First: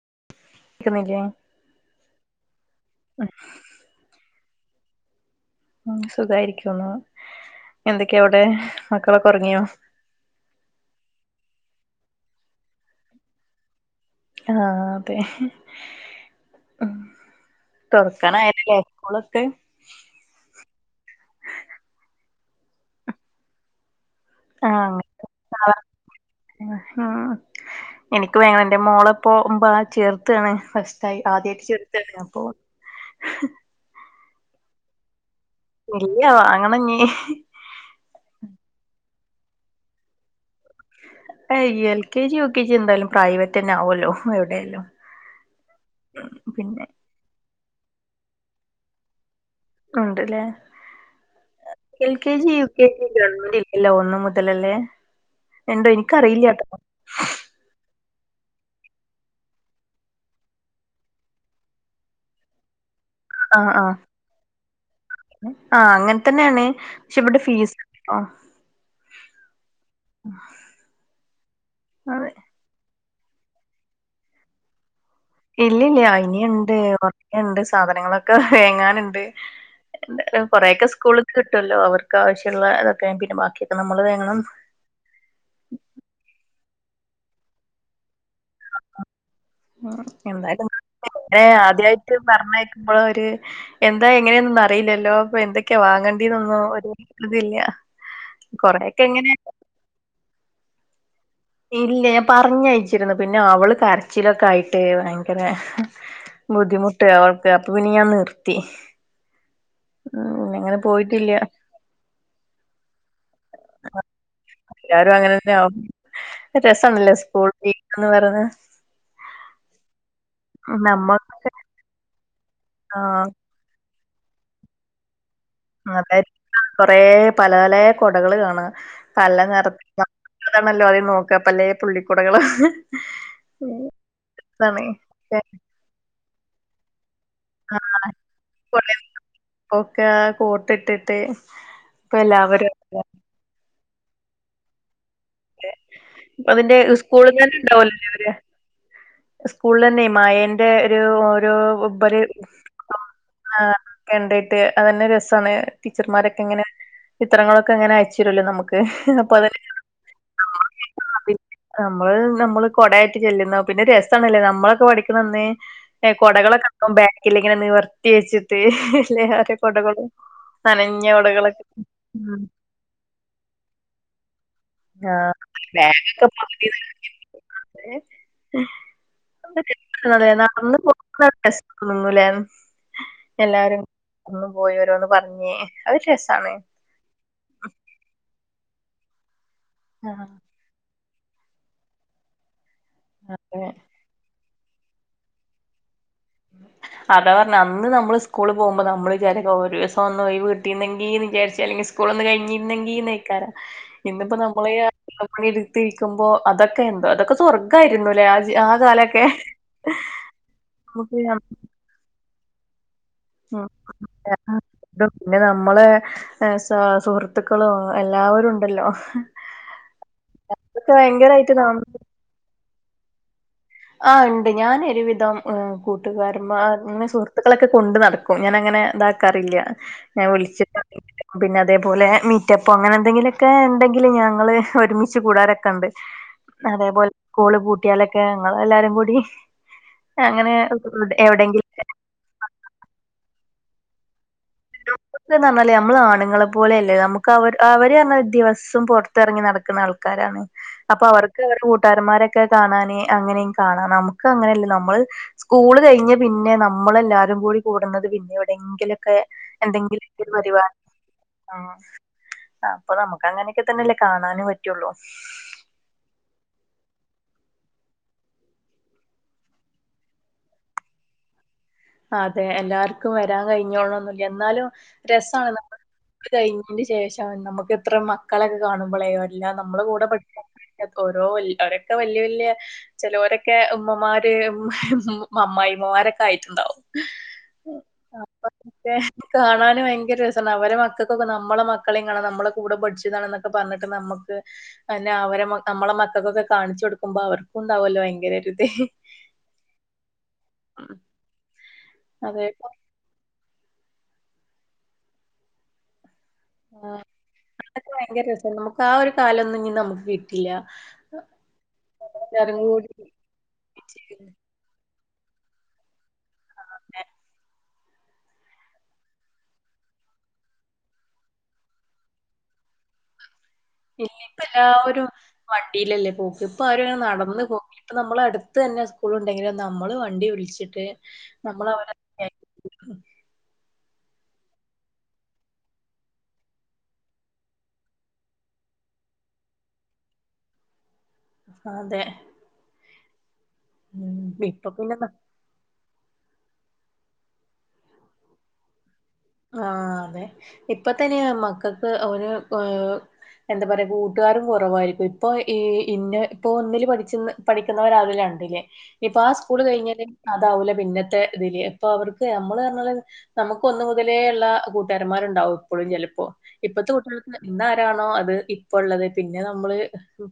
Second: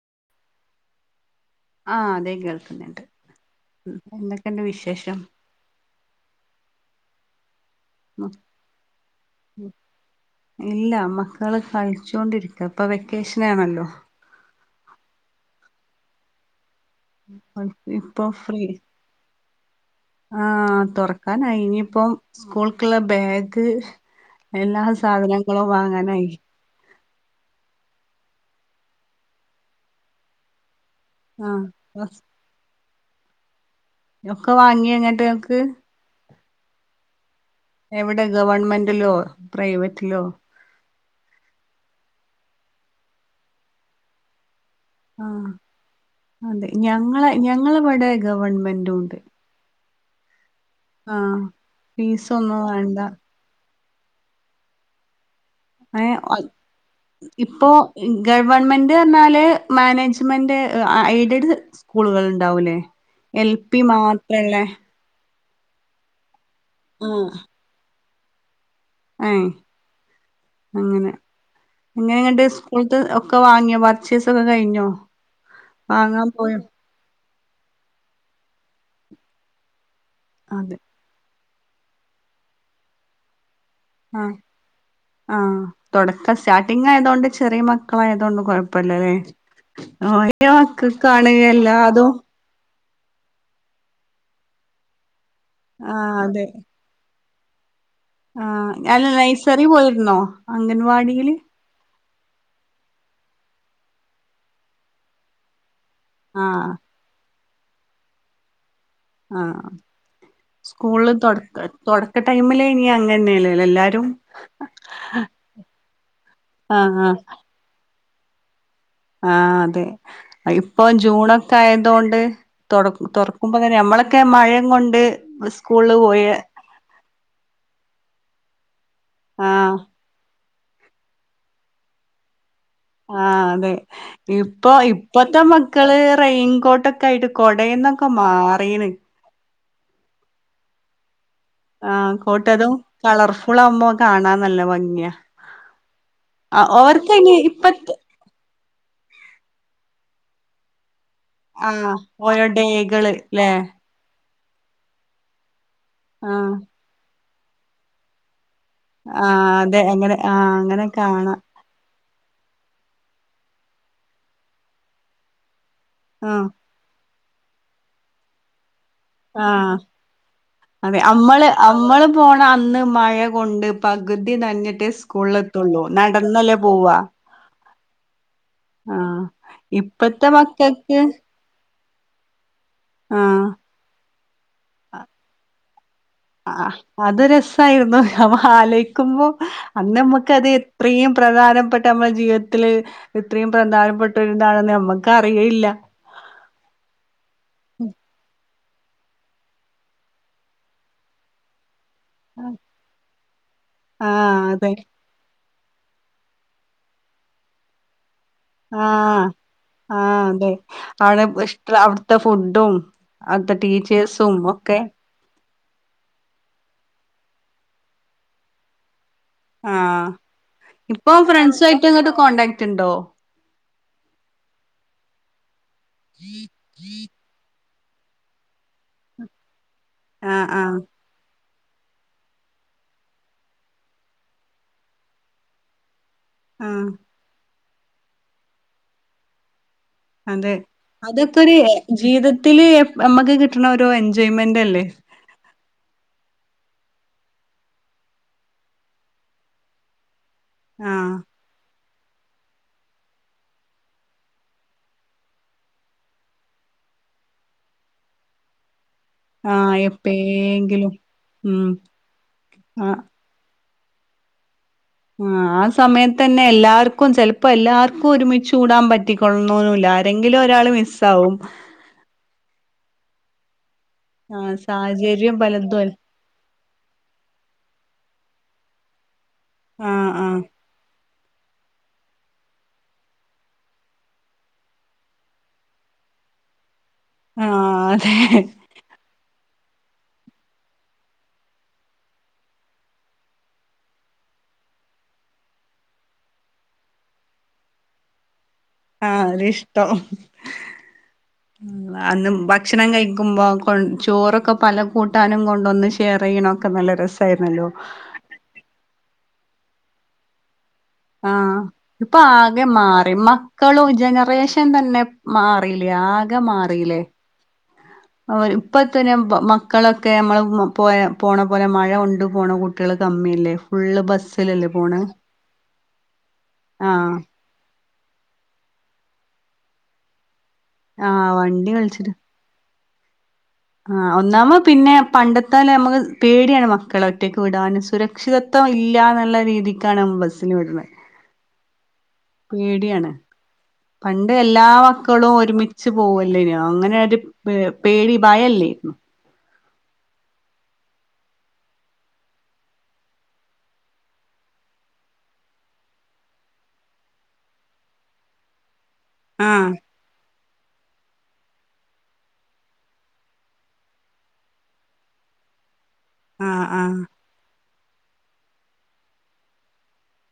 [unintelligible] ആ അതെ കേൾക്കുന്നുണ്ട് [unintelligible] എന്താ വിശേഷം മ് സുഖായിരിക്കുണു എന്തൊക്കെയാ അവിടെ മക്കളൊക്കെ ഉറങ്ങിയോ ച്ചൊണ്ടിരിക്ക ഇപ്പൊ വെക്കേഷനാണല്ലോ. ആ അതെ മ് ഇപ്പൊ ഫ്രീ തൊറക്കനായതല്ലേ സ്കൂളൊക്കെ ആഹ് തുറക്കാനായി ഇനിയിപ്പം സ്കൂൾക്കുള്ള ബാഗ് എല്ലാ ആഹ് സാധനങ്ങളും വാങ്ങാനായി മ് എനിക്ക് വേ എന്റെ മോളെ പോവുമ്പോ ചേർത്തണ് ഫസ്റ്റ് [unintelligible] ആഹ് ആദ്യമായിട്ട് [unintelligible] അപ്പൊ [inaudible] ഒക്കെ വാങ്ങി എങ്ങട്ട് ത് ഇല്ല വാങ്ങണഞ്ഞി എവിടെ ഗവൺമെന്റിലോ പ്രൈവറ്റിലോ ഏയ് ൽകെജി യുകെജി എന്തായാലും പ്രൈവറ്റ് തന്നെ ആവൊല്ലോ ആ അതെ ഞങ്ങളെ ഞ ഞങ്ങളവിടെ ഗവൺമെന്റുണ്ട് ആ ഒണ്ട്‌ലെ എൽ കെ ജി ഫീസൊന്നും യു കെ വേണ്ട ജി ക്കാണെങ്കിൽ ഇല്ല ഒന്നു മുതലല്ലേ എണ്ടോ എനിക്കറിയില്ലട്ടോ ഗവൺമെന്റ്ന്ന് റഞ്ഞാല് മാനേജ്മെന്റ് എയ്ഡഡ് സ്കൂളുകളുണ്ടാവൂല്ലേ എൽ പി മാത്രള്ള ആ അങ്ങനെ തന്നെയാണ് ശ വിടെ ഫീസ് ആ യെ അങ്ങനെ അതെ എങ്ങനെയണ്ട് സ്കൂളിത്തെ ക്കൊ വാങ്ങിയോ പർച്ചേസൊക്കെ കഴിഞ്ഞോ ഇല്ലില്ല വാങ്ങാൻ പോയോ ഇനിയിണ്ട് കൊ ഇണ്ട് സാധനങ്ങളൊക്കെ വേങ്ങാനുണ്ട് അതെ കുറെയൊക്കെ സ്കൂൾ കിട്ടല്ലോ അവർക്ക് ആവശ്യുള്ള ഇതൊക്കെ പിന്നെ ബാക്കി ആ ആ തുടക്ക സ്റ്റാർട്ടിങ് ആയതുകണ്ട് ചെറിയ മക്കളായതുകൊണ്ട് കൊഴപ്പല്ലല്ലേ ഉം വലിയ എന്തായാലും മക്കക് കാണുയെല്ലാതും നമ്മള ഒരു എന്താ എങ്ങനെയൊന്നുന്നും അറിയില്ലല്ലോ അപ്പൊ എന്തൊക്കെയാ ആ അതെ വാങ്ങേണ്ടിന്നൊന്നും ഒരു അതില്ല്യ ആ ഞാൻ നൈസറി പോയിരുന്നോ അംഗൻവാടിയില് ഇല്ല ഞാൻ പറഞ്ഞയച്ചിരുന്നു പിന്നെ അവള് കരച്ചിലൊക്കെ ആയിട്ട് ഭയങ്കര ആ ബുദ്ധിമുട്ടേ അവൾ അപ്പം പിന്നെ ഞാൻ നിർത്തി ആ ഉം അങ്ങനെ സ്കൂള് പോയിട്ടില്ല തുടക്ക തുടക്ക ടൈമില് ഇനി അങ്ങന്നെല്ലേ എല്ലാരും ആഹ് ആഹ് രസംമില്ല സ്കൂൾ എന്നാ വരുന്നേ ആ അതെ ഇപ്പൊ നമ്മ ജൂണൊക്കെ ആയതൊണ്ട് ആ തുറക്കുമ്പോങ്ങനെ നമ്മള് ഒക്കെ മഴ കൊണ്ട് സ്കൂളില് പോയ അതായത് കൊറെ പല പലെ കൊ കടകള് കാണാ പല ആഹ് നിറത്തി അതാണല്ലോ അതേ നോക്കുക പലേ പുള്ളിക്കുടകള് ആ അതെ ഇപ്പൊ അതാണ് ഇപ്പത്തെ മക്കള് റെയിൻകോട്ട് ക്കായിട്ട് കൊടന്നൊക്കെ മാറീന്നെ ഒക്കെയ കോട്ട് ഇട്ടിട്ട് ആ ഇപ്പൊ എല്ലാവരും കോട്ടതും കളർഫുൾ ആകുമ്പോ കാണാം നല്ല ഭംഗിയ അതിന്റെ ഉസ്കൂളിന്ന്ന്നെ ഇപ്പത്തെ ഇണ്ടാവലല്ലേ അവര് സ്കൂളിൽന്നെ മഴന്റെ ഓരോ ആഹ് ഓരോ [unintelligible] ഡേകള് ല്ലേ അതേ അത് ന്നെ രസാണ് ടീച്ചർമാരൊക്കെ ആഹ് എങ്ങനെ ഇത്രനാളൊക്കങ്ങനെ അയച്ചരുല്ലോ നമുക്ക് ആഹ അതെ അങ്ങനെ ആ അങ്ങനെ കാണാം നമ്മള് നമ്മള് കൊടയായിട്ട് ചെല്ലുന്ന പിന്നെ രസം രസാണല്ലേ നമ്മളൊക്കെ പഠിക്കുന്നന്നേ ആഹ് കൊടകളൊക്ക ഇല്ല ഇങ്ങനെ നിവർത്തി വെച്ചിട്ട് എല്ലാരെ ആഹ കൊടകളും അതെ നനഞ്ഞ നമ്മള് കൊടകളൊക്കെ നമ്മള് പോണ ഉം അന്ന് മഴ കൊണ്ട് പകുതി നനഞ്ഞിട്ട് ആഹ് സ്കൂളിൽ എത്തുള്ളൂ നടന്നല്ലേ പോവ ഏ ഇപ്പത്തെ നടന്ന് പോ മക്കൾക്ക് അതൊന്നുമില്ല ആഹ് എല്ലാവരും ഒന്നു പോയി ഓരോന്ന് പറഞ്ഞ് അത് രസാണ് ആഹ് അത് രസായിരുന്നു അവ ആലോയിക്കുമ്പോ അന്ന് ആഹ് നമ്മുക്ക് അത് എത്രയും പ്രധാനപ്പെട്ട നമ്മളുടെ ജീവിതത്തിൽ ഇത്രയും അതെ പ്രധാനപ്പെട്ട ഒരു എന്താണെന്ന് നമ്മക്ക് അറിയില്ല [inaudible] അതാ പറഞ്ഞ അന്ന് നമ്മള് സ്കൂ സ്കൂൾ പോകുമ്പോൾ നമ്മൾ വിചാരിക്കും ഒരു ദിവസം ഒന്ന് ഒഴിവ് കിട്ടീരന്നെങ്കിൽ വിചാരിച്ചല്ലെങ്കിൽ സ്കൂൾ ഒന്ന് കഴിഞ്ഞിരിന്നെങ്കിൽ ക്ട ആഹ അതെ പണിയെടുത്തിരിക്കുമ്പോ അതൊക്കെ എന്തോ അതൊക്കെ സ്വർഗായിയിരുന്നു ല്ലെ ആ കാലോക്കെ ആവിടെ ഇഷ്ട അവിടുത്തെ ഫുഡും അവിടത്തെ ഉം. ടീച്ചേഴ്സും ഒക്കെ ഇതും പിന്നെ നമ്മളെ സ സുഹൃത്തുക്കളോ എല്ലാവരും ഉണ്ടല്ലോ ആഹ് അതൊക്കെ ഇപ്പം ഭയങ്കരായിട്ട് ഫ്രണ്ട്സു നാം ആയിട്ട് ഇങ്ങോട്ട് കോൺടാക്ട് ഉണ്ടോ? ആഹ് ഉണ്ട് ഞാനൊരുവിധം ഓ കൂട്ടുകാരന്മാ അങ്ങനെ സുഹൃത്തുക്കളൊക്കെ കൊണ്ട് നടക്കും ഞാനങ്ങനെ ഇതാക്കാറില്ല. ഞാൻ ആഹ് വിളിച്ചിട്ട് ആഹ് [inaudible] പിന്നെ അതേപോലെ മീറ്റപ്പോ അങ്ങനെ എന്തെങ്കിലൊക്കെ ഇണ്ടെങ്കിൽ ഞങ്ങൾ ഒരുമിച്ച് കൂടാറോക്കെ ഇണ്ട്. ആഹ് അതേപോലെ സ്കൂൾ പൂട്ടി ട്ടാലൊക്കെ നങ്ങളെല്ലാരും കൂടി അതെ അങ്ങനെ അതൊക്കൊര് എവിടെയെങ്കിലും ജീവിതത്തിൽ നമ്മക്ക് കി ട്ട്ണോരു എൻജോയ്മെന്റ് അല്ലേ? [unintelligible] പറഞ്ഞാൽ നമ്മൾ ആണുങ്ങളെ പോലെയല്ലെ നമ്മക്ക് അവര് അവര് പറഞ്ഞാ ദിവസ്സം പൊറ്ത്തറങ്ങി നടക്ക്‌ണ ആൾക്കാരാണ് അപ്പം ആഹ് അവർക്ക് അങ്ങനെ ഒ ട്ടാരമ്മാരൊക്കെ കാണാൻ അങ്ങനെമ് കാണാ നമ്മ്ക്ക് അങ്ങനെയല്ല നമ്മളൾ സ്കൂൾ കഴിഞ്ഞെ പിന്നെ നമ്മളെല്ലാരും കൂടി കൂട്ന്നത് പിന്നെ എവിടെയെങ്കിലൊകെ ആഹ് എന്തെങ്കിലൊക്കെ ഒരു പരിപാടി എപ്പേങ്കിലും ഉം ആ അപ്പ നമ്മുക്ക് അങ്ങനെ ക്കെതെന്നെല്ലെ കാണാനും പറ്റ ആ ആ സമയത്തെന്നെ എല്ലാരും ക്കും ചെലപ്പോ എല്ലാർക്കും ഒരുമിച്ച് കൂടാൻ പറ്റിക്കൊളണുന്നുല്ല ആരെങ്കിലും ഒരാൾ മിസ്സാകും അതെ എല്ലാർക്കും വരാൻ കഴിഞ്ഞോള ആഹ് എന്നാലും സാഹചര്യം രസാണ് നമ്മ പലതും അൽ [inaudible] കഴിഞ്ഞിന്റെ ശേഷം ആണ് നമ്മക്ക് എത്ര മാ കളൊക്കെ കാണുമ്പളെ ഇല്ല നമ്മളെ കൂടെ ആഹ് ആഹ് പഠിച്ച [inaudible] ഓരോ വല്ല്യ ഒരൊക്കെ വല്ല്യ വല്ല്യ ചിലൊരൊക്കെ ഉമ്മമാര് അമ്മായിമ്മമാരൊക്കെ ആയിട്ട്ണ്ടാവും ആഹ് അതെ കാണാന് ഭയങ്കര രസണ്ടാവും അവരെ മക്കൾക്കൊക്കെ നമ്മളെ മക്കളീം കാണാം നമ്മളെ കൂടെ പഠിച്ചതാണെന്നൊക്കെ പറഞ്ഞിട്ട് നമ്മക്ക് തന്നെ അവരെ നമ്മളെ മക്കൾക്കൊക്കെ കാണിച്ച് കൊട്ക്കുമ്പോ അവർക്കും ഉണ്ടാവോല്ലോ ഭയങ്കര ഒരു ആ ഒരിഷ്ടം ഉം അന്ന് അതെ ഭക്ഷണം കഴിക്കുമ്പോ കൊണ് ചോറൊക്കെ പല കൂട്ടാനും കൊണ്ടൊന്ന് യെറിയിണൊക്കെ നല്ല രസായിരുന്നല്ലോ അതൊക്കെ ഭയങ്കര രസാണ് നമുക്ക് ആ ഒരു കാലൊന്നും ഇഞ് നമ്മക്ക് കിട്ടില്ല ആ ഇപ്പൊ എല്ലാരും ആകെ കൂടി മാറി മക്കളും ജനറേഷൻ തന്നെ മാറിലെ ആകെ മാറിലെ [unintelligible] ഇപ്പത്തെന്നെ മക്കളൊക്കെ നമ്മൾ പോയ പോണ പോലെ മഴ കൊണ്ട് പോണ കുട്ടികള് കമ്മിയല്ലെ ഇല്ല ഇപ്പം എല്ലാവരും വണ്ടിയിലല്ലേ പോക്ക് ഇപ്പ ആരും അങ്ങനെ ആഹ് നടന്ന് പോക്കി ഇപ്പം നമ്മളെ അടുത്ത് തന്നെ സ്കൂൾ ഇണ്ടെങ്കിലും നമ്മള് വണ്ടി വിളിച്ച് ആ വണ്ടി കളിച്ചിട്ട് ആ ഒന്നാമെ പിന്നെ പണ്ടത്തെലെ നമ്മക്ക് പേടിയാണ് മക്കളെ ഒറ്റക്ക് വിടാനും സുരക്ഷിതത്വം ഇല്ലാന്നുള്ള രീതിക്കാണ് ബസ്സിന് വിട്ണേ അതെ പേടിയാണ് പണ്ട് ഉം എല്ലാ ഇപ്പൊ പിന്നെ വക്കളും ഒരുമി ച്ച് പോവുല്ലേന്യാ അങ്ങനെര് പേ പേടി ഭയെല്ലെരുന്ന് ആഹ് അതെ ഇപ്പതന്നെ മക്കക്ക് ഓര് ഏഹ് എന്താ പറയാ കൂട്ട്കാരും കൊറവായിരിക്കും ഇപ്പൊ ഈ ഇന്ന ഇപ്പൊ ഒന്നില് പഠിച്ച്ന്ന് പഠിക്ക്ന്നവരാവില്ല രണ്ടില് ഇപ്പ ആ സ്കൂള് ആഹ് കഴിഞ്ഞാല് അ ദാവൂലെ പിന്നത്തെ ഇദില് ഇപ്പൊ അവർക്ക് യമ്മള് പറഞ്ഞോലെ നമുക്ക് ഒന്ന്മു മുതലേയുള്ള കൂട്ടാരന്മാരുണ്ടാവും ഇപ്പോഴും ചെലപ്പോ ആഹ് ഇപ്പത്ത ആഹ് കുട്ടികൾക്ക് ഇന്നാ [unintelligible] അത് ഇപ്പൊള്ളത് പിന്നെ നമ്മള്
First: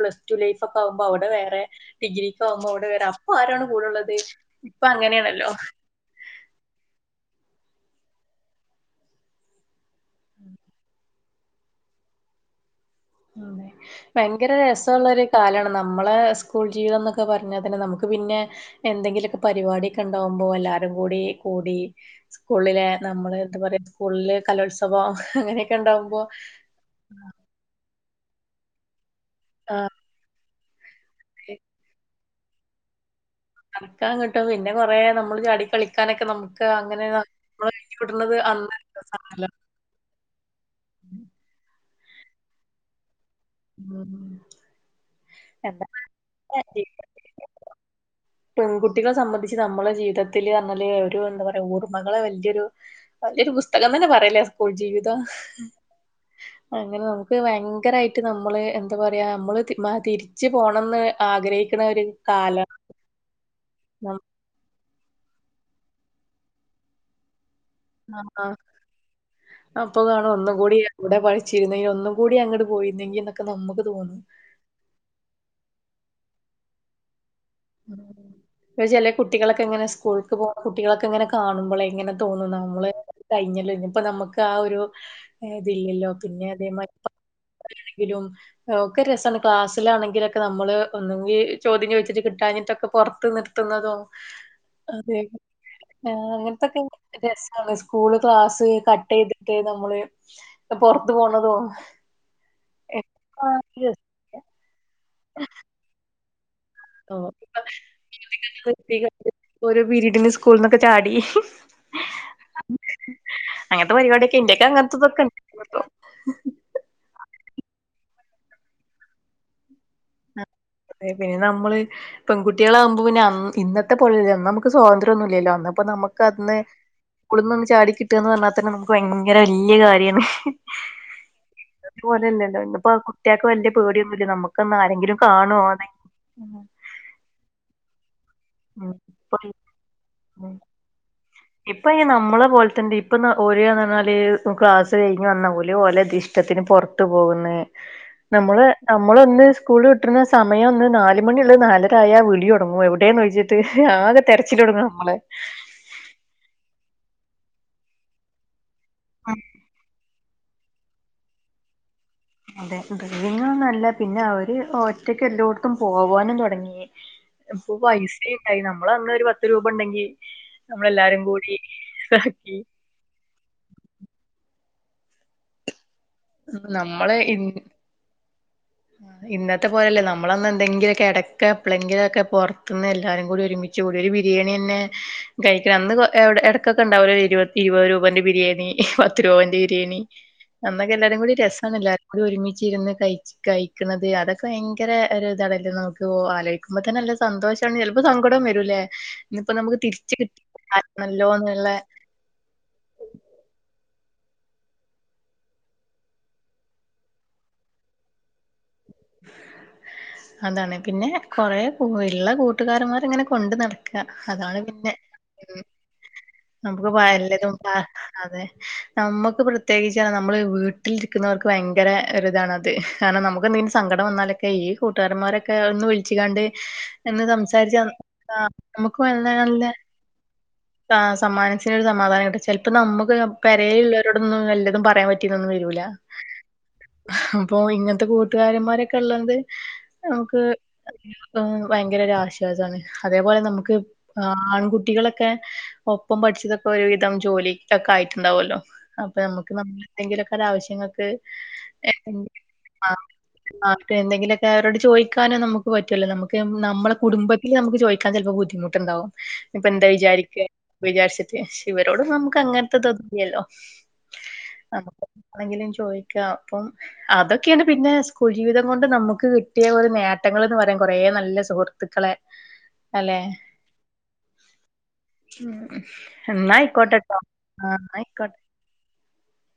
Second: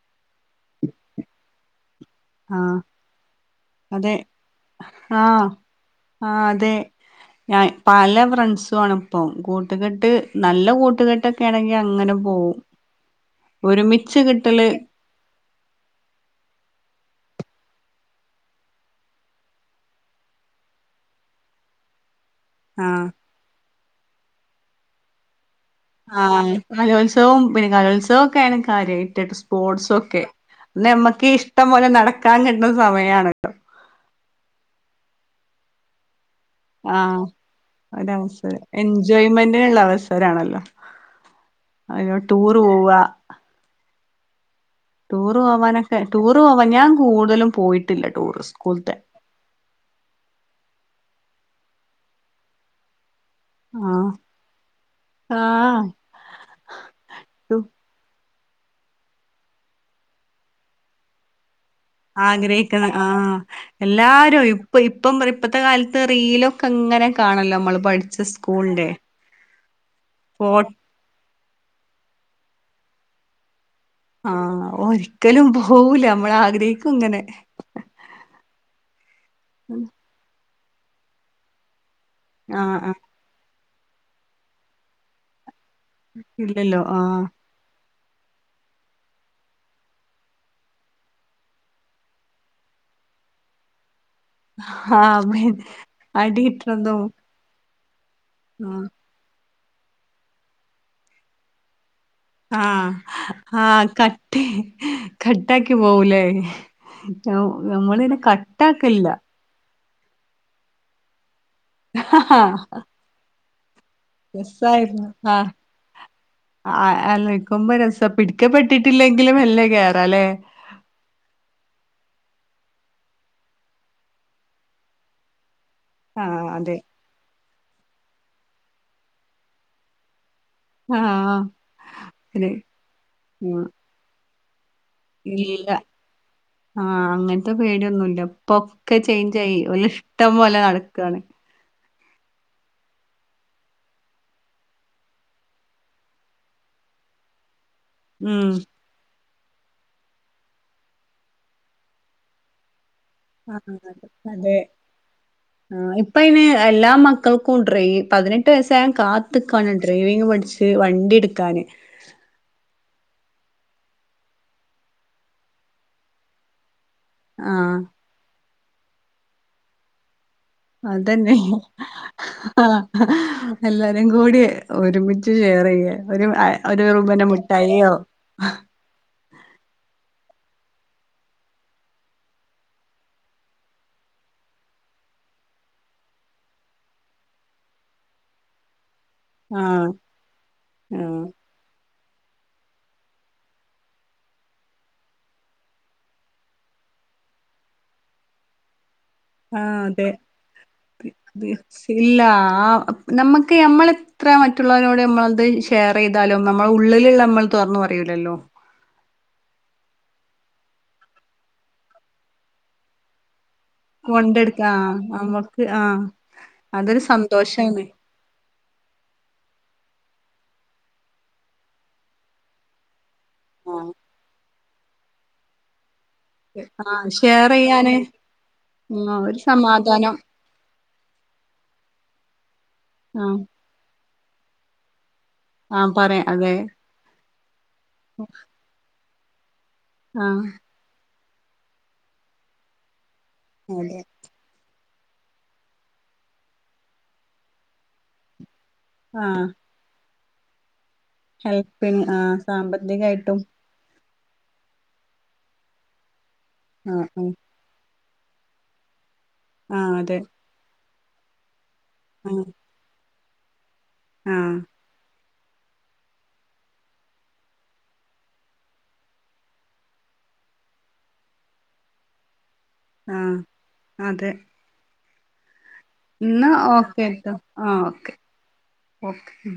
പ്ലസ്ടു ലൈഫക്കാവുമ്പോ അവ്ട വേറെ ഡിഗ്രിക്കോമ്പോ ആഹ് അവിട വേറെ അപ്പൊ ആരാണ് കൂടൊള്ളത് അതെ ഇപ്പ ആഹ് അങ്ങനെണല്ലോ ആഹ് അതെ ഞാൻ പല ഫ്രണ്ട്സു ആണിപ്പൊം കൂ ട്ട്കെട്ട് നല്ല കൂട്ടുകെട്ടെ ക്കെണെങ്കി അങ്ങന പോവും ഒരുമിച്ച് ഭയങ്കര കിട്ടല് രസോള്ളൊരു കാലാണ് നമ്മള് സ്കൂൾ ജീവിതംന്ന ക്ക പറഞ്ഞാതന്ന നമുക്ക് പിന്നെ എന്തെങ്കില്ക്ക പരിപാടിക്ക ഇണ്ടാവുമ്പോ എല്ലാരുംകൂടി കൂടി സ്കൂളിലെ ആ നമ്മള് എന്താ പറയാ സ്കൂളില് കലോത്സവോം അങ്ങനെയെ ആഹ് കലോത്സവോം പിന്നെ കാലോത്സ തോക്കെണ് കാര്യായ് [unintelligible] ആ സ്പോട്സൊക്കെ ന്നെ മ്മക്ക് ഷ്ടം പോലെ നട ക്കാൻ കിട്ട്ണ സമയാണ് നടക്കാൻ കി പിന്നെ കൊറേ നമ്മള് ചാടി കളിക്കാനക്ക നമ്മ് ആഹ് ഒരവസരം അന്ന് രസാണല്ലോ എൻജോയ്മെന്റിന്ള്ള അവസരാണല്ലോ അയ്യോ ടൂറ് പോവാ ഉം ടൂറ് എന്താ പോവാനക്കെ ടൂറ് പോവാൻ ഞാൻ കൂട്തലും പോയിട്ടില്ല ടൂ പെങ്കുട്ടികള സംബന്ധിച്ച് നമ്മള ജീവിതത്തില് പറഞ്ഞാല് ഒരു എന്താ പറയാ ഓർമകള് വല്ല്യയൊരു വല്ല്യയൊരു പുസ്തകന്നന്നെ ആഹ് പറയാല്ലേ ആ സ്കൂൾ ജീവിതം ആഹ് അങ്ങനെ നമുക്ക് ഭയങ്കരായിട്ട് നമ്മള് എന്താ പറയാ അമ്മള് തി മാ തിരിച്ച് പോണംന്ന് ആഗ്രഹി ക്കണൊരു കാലം ആഗ്രഹിക്കുന്ന ആഹ് നം എല്ലാരും ഇപ്പൊ ഇ ഇപ്പം ഇപ്പത്തെ കാലത്ത് റീലൊക്കെ ഇങ്ങനെ കാണല്ലോ [unintelligible] പഠിച്ച ആഹ് സ്കൂളിന്റെ അപ്പൊ കാണാം ഫോ ഒന്നും കൂടി [unintelligible] വച്ചിരുന്നെ ഒന്നു കൂടി അങ്ങട് പോയിരുന്നെങ്കി എന്ന് നമുക്ക് തോന്നും. ആഹ് ഒരിക്കലും പോവൂല നമ്മളാഗ്രഹിക്കും ഇങ്ങനെ ചില കുട്ടികളൊക്കെ ഇങ്ങനെ സ്കൂൾക്ക് പോ കുട്ടികളൊക്കെ ഇങ്ങനെ കാണുമ്പോളെ ഇങ്ങനെ തോന്നും ആഹ് നമ്മള് ആഹ് കഴിഞ്ഞ ഇപ്പ നമുക്ക് ആ ഒരു ഇിതില്ലല്ലോ പിന്നെ ഇല്ലല്ലോ അതേമാരി [unintelligible] ആഹ് [unintelligible] ഒക്കെ രസാണ് ക്ലാസ്സിലാണെങ്കിലൊക്കെ നമ്മള് ഒന്നെങ്കി ചോദ്യം ചോയിച്ചിട്ട് [unintelligible] ഞ്ഞിട്ടൊക്കെ പുറത്ത് നിർത്തുന്നതോ ആ [unintelligible] അടി കിട്ടണതും സ്കൂൾ ക്ലാസ് കട്ട് ചെയ്ത് നമ്മള് പൊറത്ത് പോണതോം ആഹ് ആഹ് കട്ട കട്ടാക്കി പോവുലെ ഓ, ഇപ്പൊ നമ്മള ഇങ്ങനെ മ്യൂസിക്കൊക്കെ നിർത്തി കട്ടാക്കല്ല കണ്ട് ഓരോ പീരീഡിനിന് സ്കൂളന്നൊക്കെ ചാടി ഹ ഹ ഹാ അങ്ങനത്തെ പരിപാടിയൊക്കെ ഇണ്ട് ഇന്റെയൊക്കെ അങ്ങനത്തതൊക്കെ ഉണ്ടായിന്നുട്ടോ ഓർക്കുമ്പോ രസാ പിടിക്കപ്പെട്ടിട്ടില്ലെങ്കിലും അല്ലേ കേറാലേ തെ പിന്നെ നമ്മള് പെൺകുട്ടികളാകുമ്പോ പിന്നെഅന്ന് ഇന്നത്തപോലെല്ലോ അന്ന് നമുക്ക് സ്വാതന്ത്ര്യംഒന്നുല്ലല്ലോ അന്ന് അപ്പൊ നമുക്ക് അത് ആഹ് ന്ന് അതെ സ്കൂളുനൊന്ന് ചാടികിട്ടാന്ന് പറഞ്ഞ തന്നെ നമുക്ക്‌ഭയങ്കര വല്ല്യകാര്യാണ്. ആഹ് പിന്നെ ഇന്നതുപോലല്ലല്ലോ ഇന്നിപ്പോ കുട്ടേക്ക് ഉം വല്ല്യപേടിഒന്നും ഇല്ല നമ്മക്ക് ക്കന്നാരെങ്കിലും കാണ് ഇല്ല ആഹ് അങ്ങൻത്തെ പേടിയൊന്നുല്ല ഉം ഇപ്പൊക്കെ ഇപ്പൊ ചെയ്ഞ്ചായി ഒലിഷ്ടം പോലെ നടക്കാണ് ഇപ്പയ്ന് നമ്മളപോലതന്റെ ഇപ്പ ഓര് നർന്നാല് ഇപ്പ ക്ലാസ്സ്കഴിഞ്ഞ് വന്ന ഓല് ഓല തിഷ്ടത്തിന് പൊറ്ത്ത് പോക്ന്ന് ഉം നമ്മള് നം നമ്മളൊന്ന് സ്കൂള് വിട്ട് രുന്ന സമയം ഒന്ന് നാല് മണി ള്ളത് നാലരയായ വിളി തൊടങ്ങും എവി ടെന്ന് ചോദിച്ചിട്ട് ആഹ് ആകെ അതെ തെരച്ചിലുതൊടങ്ങും നമ്മള് ആഹ് ഇപ്പ അയിന് എല്ലാ മക്കൾക്കും [unintelligible] ഈ പതിനെട്ട് വയസ ക്കാൻ ഉം കാത്ത്ക്കാണ് ഡ്രൈവിംഗ് പഠിച്ച് ട്ട് വണ്ടി എടുക്കാന് അതെ ഡ്രൈവിങ്ങൂന്നല്ല പിന്നെ അവര് ഒറ്റക്ക് എല്ലോടുത്തും പോവാനുംതൊടങ്ങി ആഹ് അപ്പൊ പൈസയോ കയ് നമ്മള് നമ്മളെ ഒരു പത്ത് രൂപണ്ടെങ്കി അതന്നെ ഇതാക്കി ആ എല്ലാരും കൂടി ഒരുമിച്ച് ഷെയറ് ചെയ്യാൻ ഒരു [unintelligible] മുട്ടായിയോ ഹാ ആ ഇന്നത്തെ പോലെല്ലേ നമ്മളന്ന് എന്തെങ്കിലൊക്കെ എടക്ക് എപ്പളെങ്കിലൊക്കെ പൊറത്ത്ന്ന് എല്ലാരും കൂടി ഒരുമിച്ച്ക്കൂടിയൊര് ബിരിയാണിയന്നെ കഴിക്കണം അന്ന് കൊ എവിടെ എടക്കൊക്കെ ഉണ്ടാവൂലോ ഒര് ഇരുപ ഇരുപത് രൂപന്റെ ബിരിയാണി പ ത്തുരൂപന്റെ ആഹ് ബിരിയാണി അന്നൊക്കെ എല്ലാരും ആഹ് കൂടി രസാണെല്ലാ അതും ഒരുമിച്ചിരുന്ന് കഴിച്ച് കഴിക്ക്ണത് അതൊക്കെ ഭയങ്കര ഒരു ഇതാണല്ലേ നമുക്ക് വൊ ആലോയിക്കുമ്പോ തന്നെ നല്ല സന്തോഷാണ് ചെലപ്പോ സങ്കടും വരുംല്ലേ ആ അതെ നല്ലോ എന്നുള്ള [unintelligible] നമ്മക്ക് അമ്മള് എത്ര മറ്റുള്ളവരോട് നമ്മളത് ഷേറയ്താലും നമ്മളെ ഉള്ളില്ള്ളെ നമ്മൾ തൊറന്നു പറയൂലല്ലോ അതാണ് പിന്നെ കൊറേ പു ഇള്ള കൂട്ടുകാരന്മാര്ങ്ങനെ കൊണ്ട് നട കൊണ്ടട്ക്കാ ആ നമ്മക്ക് ആ നമ്മക്ക്പ്പൊ പലതും പ അതെ നമ്മക്ക് പ്രത്യേകിച്ച് [unintelligible] നമ്മള് വീട്ടിലിരിക്ക്ന്നവർക്ക് ഭയങ്കര ഒരു ഇതാണ് അത് കാരണം നമുക്കെന്തേ ആഹ് സങ്കടം വന്നാലൊക്കെ ഈ കൂട്ടുകാരന്മാരൊക്കെ ഒന്ന് വിളി ച്ച്കാണ്ട് ആഹ് എന്ന് ഷെയർ സംസാരിച്ച് സം ചെയ്യാന് ആ നമ്മക്ക് ആഹ് ഒരു വര്ന്നേനല്ലെ സമാധാനം ആ സമ്മാനം മനസ്സിനൊര് സമാധാനം കിട്ടും ചെല് ന്നിട്ട് നമ്മക്ക് ആഹ് [unintelligible] പെരേയില്ലൊ [unintelligible] ഒന്നും വല്ലതും പറയാൻ പറ്റ ഇതൊന്നും വരൂല ആഹ് പറയാം അതെ ഉം ഇപ്പോൾ ഇങ്ങനത്തെ കൂട്ടുകാരന്മാരൊക്കെ [unintelligible] നമുക്ക് ആഹ് പ്പം ഭയങ്കര ഒരു ആശ്വാസാണ് അതേപോലെ നമുക്ക് അതെ ആൺകു കുട്ടികളൊക്കെ ഒപ്പം പഠിച്ചതൊക്കെ ഒരുവിധം ജോലിക്കെ ആയിട്ടുണ്ടാവുവല്ലോ അപ്പൊ ആഹ് നമ്മുക്ക് നമ്മൾ എന്തെങ്കില ഒരോ ആവശ്യങ്ങക്ക് [unintelligible] ഹെൽപ്പിന് ആഹ് സാമ്പത്തികായിട്ടും ഇതക്കെ അവരോട് ചോയിക്കാനേ നമുക്ക് പറ്റുവല്ലോ നമ്മ നമ്മളെ ആഹ് ആഹ് കുടുംബത്തിൽ നമുക്ക് ചോയി അതെൽപ്പോ ബുദ്ധിമുണ്ടാവും ഇപ്പെന്താ ആഹ് അതെ വിചാരിക്ക വിചാരിച്ചെത്യ ഇവരോട് നമ്ക്ക് അങ്ങനത്തെത് യല്ലോ ങാ ആണെങ്കിലും ചോയിക്കാം അപ്പം അതൊക്കെയാണ് പിന്നെ സ്കൂൾ ജീവിതം കൊണ്ട് നമുക്ക് കിട്ടിയ ഒരു നേട്ടങ്ങള്ന്ന് പറയാൻ കൊറേ നല്ല സുഹൃത്തുക്കളെ ങാ അതെ മ് എന്നാ ഓക്കെട്ടോ ആ ആഹ് ഓക്കെ ആയിക്കോട്ടെ ഓക്കെ